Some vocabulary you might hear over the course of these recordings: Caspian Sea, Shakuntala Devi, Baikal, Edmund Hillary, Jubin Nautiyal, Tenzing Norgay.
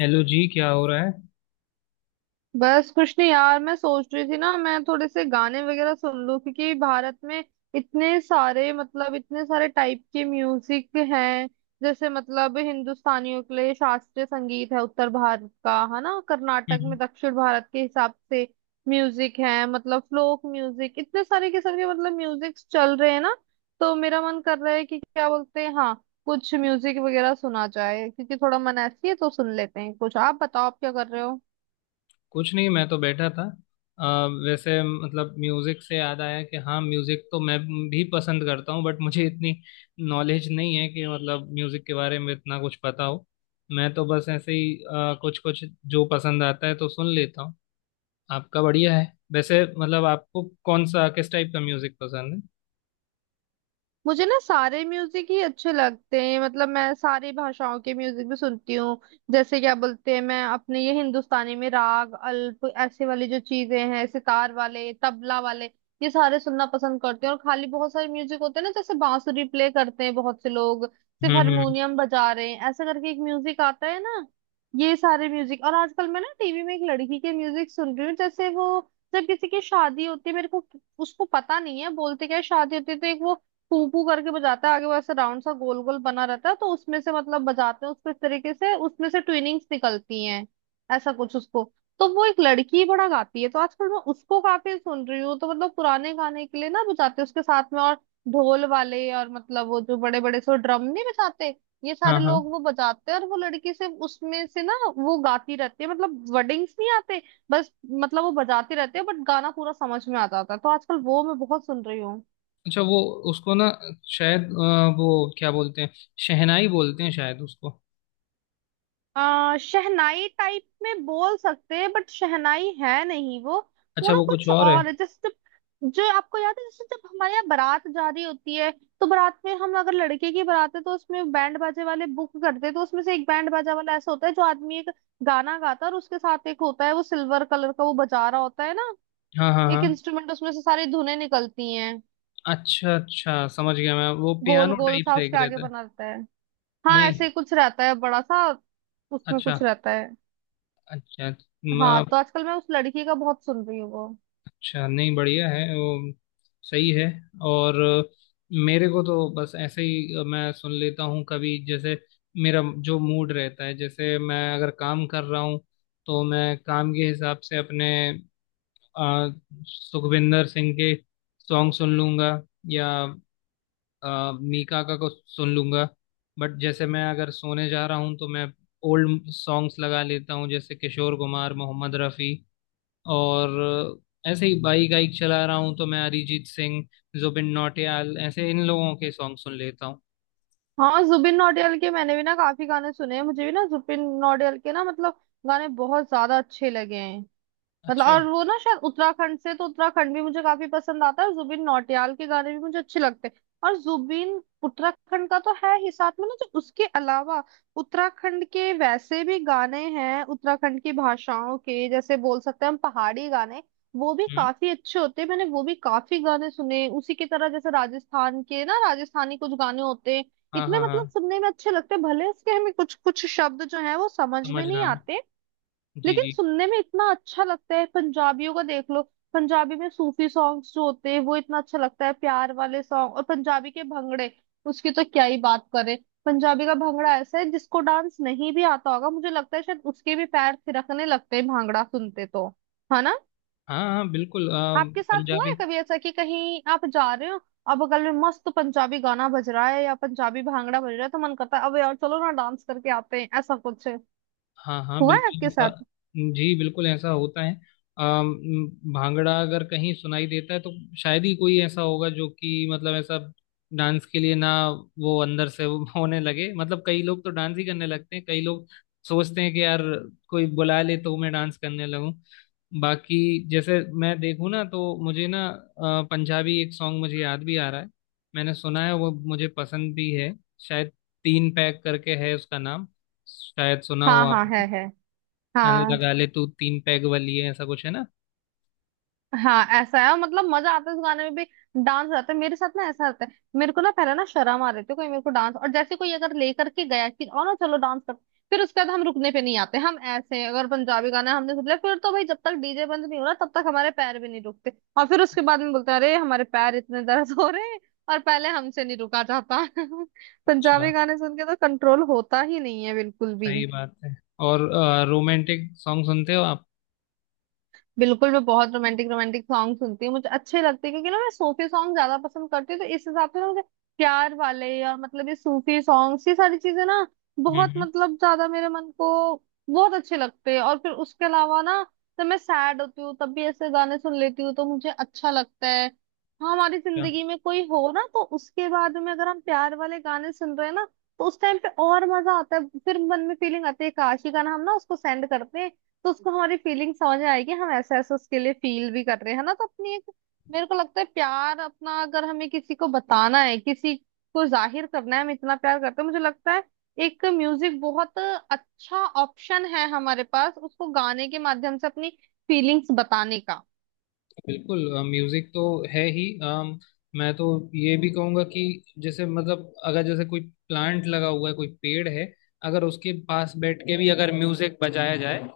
Hello जी, क्या हो रहा है। बस कुछ नहीं यार, मैं सोच रही थी ना, मैं थोड़े से गाने वगैरह सुन लूं, क्योंकि भारत में इतने सारे टाइप के म्यूजिक हैं। जैसे मतलब हिंदुस्तानियों के लिए शास्त्रीय संगीत है, उत्तर भारत का है ना, कर्नाटक में हम्म। दक्षिण भारत के हिसाब से म्यूजिक है, मतलब फ्लोक म्यूजिक, इतने सारे किस्म के मतलब म्यूजिक चल रहे हैं ना। तो मेरा मन कर रहा है कि क्या बोलते हैं हाँ, कुछ म्यूजिक वगैरह सुना जाए, क्योंकि थोड़ा मन ऐसी है तो सुन लेते हैं कुछ। आप बताओ, आप क्या कर रहे हो। कुछ नहीं, मैं तो बैठा था। अ, वैसे मतलब म्यूजिक से याद आया कि हाँ, म्यूजिक तो मैं भी पसंद करता हूँ, बट मुझे इतनी नॉलेज नहीं है कि मतलब म्यूजिक के बारे में इतना कुछ पता हो। मैं तो बस ऐसे ही कुछ कुछ जो पसंद आता है तो सुन लेता हूँ। आपका बढ़िया है। वैसे मतलब आपको कौन सा किस टाइप का म्यूजिक पसंद है। मुझे ना सारे म्यूजिक ही अच्छे लगते हैं, मतलब मैं सारी भाषाओं के म्यूजिक भी सुनती हूँ। जैसे क्या बोलते हैं, मैं अपने ये हिंदुस्तानी में राग अल्प ऐसे वाली जो चीजें हैं, सितार वाले, तबला वाले, ये सारे सुनना पसंद करते हैं। और खाली बहुत सारे म्यूजिक होते हैं ना, जैसे बांसुरी प्ले करते हैं बहुत से लोग, सिर्फ हम्म। हारमोनियम बजा रहे हैं, ऐसे करके एक म्यूजिक आता है ना, ये सारे म्यूजिक। और आजकल मैं ना टीवी में एक लड़की के म्यूजिक सुन रही हूँ। जैसे वो जब किसी की शादी होती है, मेरे को उसको पता नहीं है बोलते क्या है, शादी होती है तो एक वो पू करके बजाता है आगे, वैसे राउंड सा गोल गोल बना रहता है तो उसमें से मतलब बजाते हैं उसको इस तरीके से, उसमें से ट्विनिंग्स निकलती हैं ऐसा कुछ उसको। तो वो एक लड़की बड़ा गाती है, तो आजकल मैं उसको काफी सुन रही हूँ। तो मतलब पुराने गाने के लिए ना बजाते हैं उसके साथ में, और ढोल वाले, और मतलब वो जो बड़े बड़े से ड्रम नहीं बजाते, ये सारे हाँ हाँ। लोग वो बजाते हैं, और वो लड़की से उसमें से ना वो गाती रहती है, मतलब वर्डिंग्स नहीं आते बस, मतलब वो बजाती रहती है, बट गाना पूरा समझ में आ जाता है। तो आजकल वो मैं बहुत सुन रही हूँ। अच्छा, वो उसको ना शायद वो क्या बोलते हैं, शहनाई बोलते हैं शायद उसको। शहनाई टाइप में बोल सकते हैं, बट शहनाई है नहीं वो। वो अच्छा, ना वो कुछ कुछ और है। और है। जैसे जब जो आपको याद है, जैसे जब हमारे यहाँ बारात जा रही होती है, तो बारात में, हम अगर लड़के की बारात है तो उसमें बैंड बाजे वाले बुक करते हैं, तो उसमें से एक बैंड बाजा वाला ऐसा होता है, जो आदमी एक गाना गाता है और उसके साथ एक होता है, वो सिल्वर कलर का वो बजा रहा होता है ना, हाँ हाँ हाँ। एक इंस्ट्रूमेंट, उसमें से सारी धुनें निकलती हैं। अच्छा अच्छा, समझ गया मैं, वो गोल पियानो गोल टाइप सा से एक उसके आगे रहता है। बना रहता है, हाँ नहीं। ऐसे कुछ रहता है बड़ा सा, उसमें अच्छा कुछ रहता है। अच्छा। हाँ, म- तो आजकल मैं उस लड़की का बहुत सुन रही हूँ वो। अच्छा, नहीं बढ़िया है वो। सही है। और मेरे को तो बस ऐसे ही मैं सुन लेता हूँ, कभी जैसे मेरा जो मूड रहता है। जैसे मैं अगर काम कर रहा हूँ तो मैं काम के हिसाब से अपने अ, सुखविंदर सिंह के सॉन्ग सुन लूंगा, या मीका का को सुन लूंगा। बट जैसे मैं अगर सोने जा रहा हूँ तो मैं ओल्ड सॉन्ग्स लगा लेता हूँ जैसे किशोर कुमार, मोहम्मद रफ़ी। और ऐसे ही बाइक वाइक चला रहा हूँ तो मैं अरिजीत सिंह, जुबिन नौटियाल ऐसे इन लोगों के सॉन्ग सुन लेता हूँ। हाँ, जुबिन नौटियाल के मैंने भी ना काफी गाने सुने हैं, मुझे भी ना जुबिन नौटियाल के ना मतलब गाने बहुत ज्यादा अच्छे लगे हैं। मतलब, अच्छा। और वो ना शायद उत्तराखंड से, तो उत्तराखंड भी मुझे काफी पसंद आता है, जुबिन नौटियाल के गाने भी मुझे अच्छे लगते हैं, और जुबिन उत्तराखंड का तो है ही साथ में ना। जो उसके अलावा उत्तराखंड के वैसे भी गाने हैं, उत्तराखंड की भाषाओं के, जैसे बोल सकते हैं हम पहाड़ी गाने, वो भी हम्म। काफी अच्छे होते हैं, मैंने वो भी काफी गाने सुने। उसी की तरह जैसे राजस्थान के ना, राजस्थानी कुछ गाने होते हैं, हाँ इतने हाँ मतलब हाँ। सुनने में अच्छे लगते हैं, भले उसके हमें कुछ कुछ शब्द जो है वो समझ में नहीं समझना है। आते, जी लेकिन जी। सुनने में इतना अच्छा लगता है। पंजाबियों का देख लो, पंजाबी में सूफी सॉन्ग्स जो होते हैं वो इतना अच्छा लगता है, प्यार वाले सॉन्ग, और पंजाबी के भंगड़े, उसकी तो क्या ही बात करें। पंजाबी का भंगड़ा ऐसा है जिसको डांस नहीं भी आता होगा, मुझे लगता है शायद उसके भी पैर थिरकने लगते हैं भांगड़ा सुनते, तो है ना। हाँ हाँ हाँ, बिल्कुल। आपके साथ हुआ है पंजाबी। कभी ऐसा, कि कहीं आप जा रहे हो, अब बगल में मस्त पंजाबी गाना बज रहा है या पंजाबी भांगड़ा बज रहा है, तो मन करता है अब यार चलो ना डांस करके आते हैं, ऐसा कुछ हाँ हाँ, हुआ है बिल्कुल आपके ऐसा। साथ? जी, बिल्कुल ऐसा होता है। भांगड़ा अगर कहीं सुनाई देता है तो शायद ही कोई ऐसा होगा जो कि मतलब ऐसा डांस के लिए ना वो अंदर से वो होने लगे। मतलब कई लोग तो डांस ही करने लगते हैं, कई लोग सोचते हैं कि यार कोई बुला ले तो मैं डांस करने लगूं। बाकी जैसे मैं देखूं ना तो मुझे ना पंजाबी एक सॉन्ग मुझे याद भी आ रहा है, मैंने सुना है, वो मुझे पसंद भी है। शायद तीन पैक करके है उसका नाम, शायद सुना हो हाँ आप। हाँ, है, नल हाँ। लगा ले तू तीन पैग वाली है, ऐसा कुछ है ना। हाँ ऐसा है, और मतलब मजा आता है उस गाने में भी। डांस आता है मेरे साथ ना, ऐसा आता है। मेरे को ना पहले ना शर्म आ रही थी, कोई मेरे को डांस, और जैसे कोई अगर लेकर के गया कि और ना चलो डांस कर, फिर उसके बाद हम रुकने पे नहीं आते, हम ऐसे हैं। अगर पंजाबी गाना हमने सुन लिया फिर, तो भाई जब तक डीजे बंद नहीं हो रहा तब तक हमारे पैर भी नहीं रुकते। और फिर उसके बाद में बोलते हैं, अरे हमारे पैर इतने दर्द हो रहे हैं, और पहले हमसे नहीं रुका जाता। अच्छा। पंजाबी गाने सुन के तो कंट्रोल होता ही नहीं है बिल्कुल भी। सही बात है। और रोमांटिक सॉन्ग सुनते हो आप। बिल्कुल, मैं बहुत रोमांटिक रोमांटिक सॉन्ग सुनती हूँ, मुझे अच्छे लगते हैं, क्योंकि ना मैं सूफी सॉन्ग ज्यादा पसंद करती हूँ, तो इस हिसाब से ना मुझे प्यार वाले, और मतलब ये सूफी सॉन्ग्स, ये सारी चीजें ना हम्म बहुत हम्म, मतलब ज्यादा मेरे मन को बहुत अच्छे लगते हैं। और फिर उसके अलावा ना, जब मैं सैड होती हूँ तब भी ऐसे गाने सुन लेती हूँ, तो मुझे अच्छा लगता है। हाँ, हमारी अच्छा, जिंदगी में कोई हो ना, तो उसके बाद में अगर हम प्यार वाले गाने सुन रहे हैं ना, तो उस टाइम पे और मजा आता है, फिर मन में फीलिंग आती है काश ये गाना हम ना उसको सेंड करते हैं, तो उसको हमारी फीलिंग समझ आएगी, हम ऐसे ऐसे उसके लिए फील भी कर रहे हैं ना, तो अपनी एक, मेरे को लगता है प्यार अपना, अगर हमें किसी को बताना है, किसी को जाहिर करना है हम इतना प्यार करते हैं, मुझे लगता है एक म्यूजिक बहुत अच्छा ऑप्शन है हमारे पास, उसको गाने के माध्यम से अपनी फीलिंग्स बताने का। बिल्कुल म्यूजिक तो है ही। मैं तो ये भी कहूंगा कि जैसे मतलब अगर जैसे कोई प्लांट लगा हुआ है, कोई पेड़ है, अगर उसके पास बैठ के भी अगर म्यूजिक बजाया जाए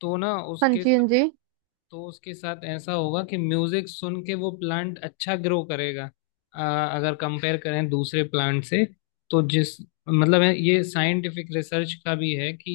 तो ना हाँ उसके जी, साथ, हाँ जी। तो उसके साथ ऐसा होगा कि म्यूजिक सुन के वो प्लांट अच्छा ग्रो करेगा। अ, अगर कंपेयर करें दूसरे प्लांट से, तो जिस मतलब है, ये साइंटिफिक रिसर्च का भी है कि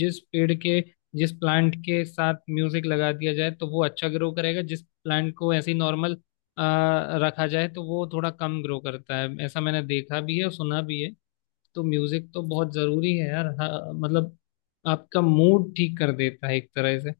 जिस पेड़ के जिस प्लांट के साथ म्यूजिक लगा दिया जाए तो वो अच्छा ग्रो करेगा, जिस प्लांट को ऐसे ही नॉर्मल रखा जाए तो वो थोड़ा कम ग्रो करता है। ऐसा मैंने देखा भी है और सुना भी है। तो म्यूजिक तो बहुत जरूरी है यार। हाँ, मतलब आपका मूड ठीक कर देता है एक तरह से।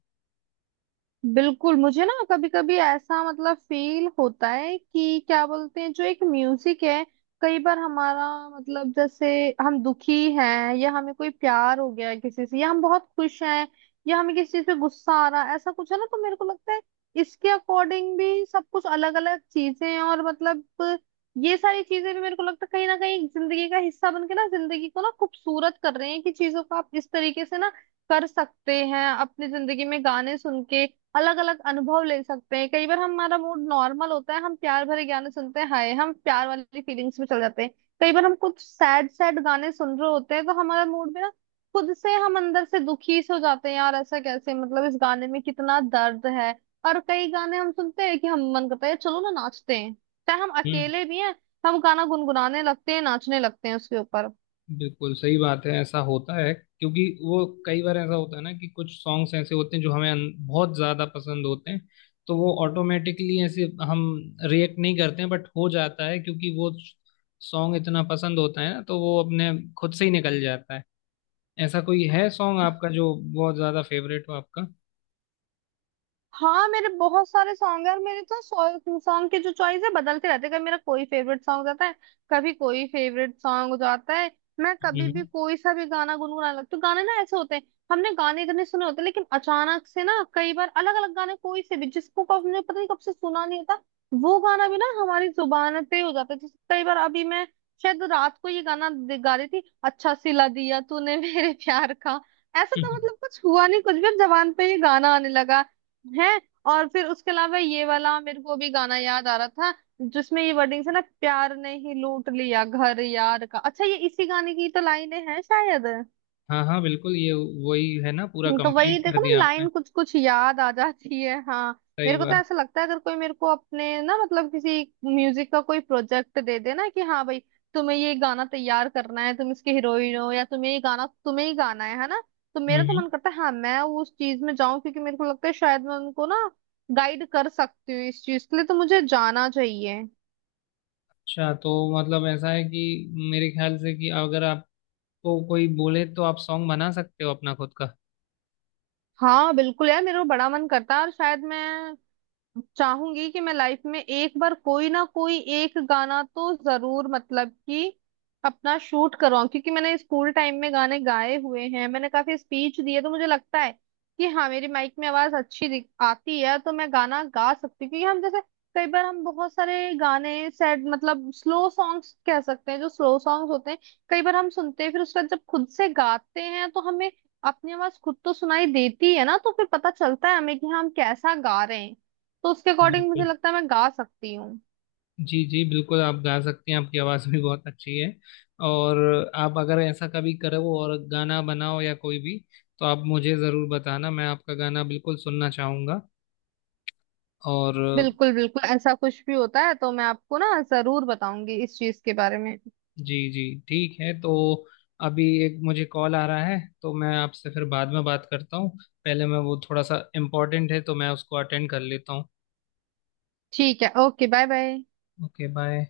बिल्कुल, मुझे ना कभी कभी ऐसा मतलब फील होता है कि क्या बोलते हैं, जो एक म्यूजिक है, कई बार हमारा मतलब, जैसे हम दुखी हैं, या हमें कोई प्यार हो गया है किसी से, या हम बहुत खुश हैं, या हमें किसी चीज पे गुस्सा आ रहा है, ऐसा कुछ है ना, तो मेरे को लगता है इसके अकॉर्डिंग भी सब कुछ अलग अलग चीजें हैं। और मतलब ये सारी चीजें भी मेरे को लगता है कहीं ना कहीं जिंदगी का हिस्सा बन के ना, जिंदगी को ना खूबसूरत कर रहे हैं, कि चीजों को आप इस तरीके से ना कर सकते हैं, अपनी जिंदगी में गाने सुन के अलग अलग अनुभव ले सकते हैं। कई बार हमारा मूड नॉर्मल होता है, हम प्यार भरे गाने सुनते हैं, हाय हम प्यार वाली फीलिंग्स में चले जाते हैं। कई बार हम कुछ सैड सैड गाने सुन रहे होते हैं, तो हमारा मूड भी ना खुद से हम अंदर से दुखी से हो जाते हैं, यार ऐसा कैसे, मतलब इस गाने में कितना दर्द है। और कई गाने हम सुनते हैं कि हम, मन करता है चलो ना नाचते हैं, चाहे हम हम्म। अकेले भी हैं, हम गाना गुनगुनाने लगते हैं, नाचने लगते हैं उसके ऊपर। बिल्कुल सही बात है, ऐसा होता है क्योंकि वो कई बार ऐसा होता है ना कि कुछ सॉन्ग्स ऐसे होते हैं जो हमें बहुत ज्यादा पसंद होते हैं, तो वो ऑटोमेटिकली ऐसे हम रिएक्ट नहीं करते हैं बट हो जाता है, क्योंकि वो सॉन्ग इतना पसंद होता है ना तो वो अपने खुद से ही निकल जाता है। ऐसा कोई है सॉन्ग आपका जो बहुत ज्यादा फेवरेट हो आपका। हाँ, मेरे बहुत सारे सॉन्ग है, और मेरे तो सॉन्ग के जो चॉइस है बदलते रहते हैं, कभी मेरा कोई फेवरेट सॉन्ग जाता है, कभी कोई फेवरेट सॉन्ग हो जाता है। मैं कभी भी हम्म। कोई सा भी गाना गुनगुनाने लगती हूँ, गाने ना ऐसे होते हैं, हमने गाने इतने सुने होते हैं, लेकिन अचानक से ना कई बार अलग अलग गाने कोई से भी, जिसको कब हमने, पता नहीं कब से सुना नहीं होता, वो गाना भी ना हमारी जुबान पे हो जाता है। जैसे कई बार अभी मैं शायद रात को ये गाना गा रही थी, अच्छा सिला दिया तूने मेरे प्यार का, ऐसा तो मतलब कुछ हुआ नहीं, कुछ भी अब जबान पे ये गाना आने लगा है। और फिर उसके अलावा ये वाला मेरे को भी गाना याद आ रहा था, जिसमें ये वर्डिंग है ना, प्यार ने ही लूट लिया घर यार का, अच्छा ये इसी गाने की तो लाइनें हैं शायद। हाँ हाँ, बिल्कुल ये वही है ना, पूरा तो वही कंप्लीट कर देखो ना, दिया आपने। लाइन कुछ कुछ याद आ जाती है, हाँ। सही मेरे को तो बात। ऐसा लगता है, अगर कोई मेरे को अपने ना मतलब किसी म्यूजिक का कोई प्रोजेक्ट दे दे ना, कि हाँ भाई तुम्हें ये गाना तैयार करना है, तुम इसके हीरोइन हो, या तुम्हें ये गाना, तुम्हें ही गाना है ना, तो हम्म मेरा तो हम्म। मन करता है हाँ मैं उस चीज में जाऊं, क्योंकि मेरे को लगता है शायद मैं उनको ना गाइड कर सकती हूँ इस चीज के लिए, तो मुझे जाना चाहिए। अच्छा, तो मतलब ऐसा है कि मेरे ख्याल से कि अगर आपको कोई बोले तो आप सॉन्ग बना सकते हो अपना खुद का। हाँ बिल्कुल यार, मेरा बड़ा मन करता है, और शायद मैं चाहूंगी कि मैं लाइफ में एक बार कोई ना कोई एक गाना तो जरूर मतलब कि अपना शूट करवाऊं, क्योंकि मैंने स्कूल टाइम में गाने गाए हुए हैं, मैंने काफी स्पीच दिए, तो मुझे लगता है कि हाँ मेरी माइक में आवाज अच्छी आती है, तो मैं गाना गा सकती हूँ। क्योंकि हम जैसे, कई बार हम बहुत सारे गाने सैड मतलब स्लो सॉन्ग्स कह सकते हैं, जो स्लो सॉन्ग्स होते हैं, कई बार हम सुनते हैं, फिर उसके बाद जब खुद से गाते हैं तो हमें अपनी आवाज खुद तो सुनाई देती है ना, तो फिर पता चलता है हमें कि हाँ, हम कैसा गा रहे हैं, तो उसके अकॉर्डिंग मुझे बिल्कुल। लगता है मैं गा सकती हूँ। जी जी, बिल्कुल आप गा सकती हैं, आपकी आवाज़ भी बहुत अच्छी है। और आप अगर ऐसा कभी करो और गाना बनाओ या कोई भी, तो आप मुझे ज़रूर बताना, मैं आपका गाना बिल्कुल सुनना चाहूँगा। और बिल्कुल बिल्कुल, ऐसा कुछ भी होता है तो मैं आपको ना जरूर बताऊंगी इस चीज के बारे में। जी जी, ठीक है। तो अभी एक मुझे कॉल आ रहा है तो मैं आपसे फिर बाद में बात करता हूँ, पहले मैं वो थोड़ा सा इम्पोर्टेंट है तो मैं उसको अटेंड कर लेता हूँ। ठीक है, okay, bye bye. Okay, bye.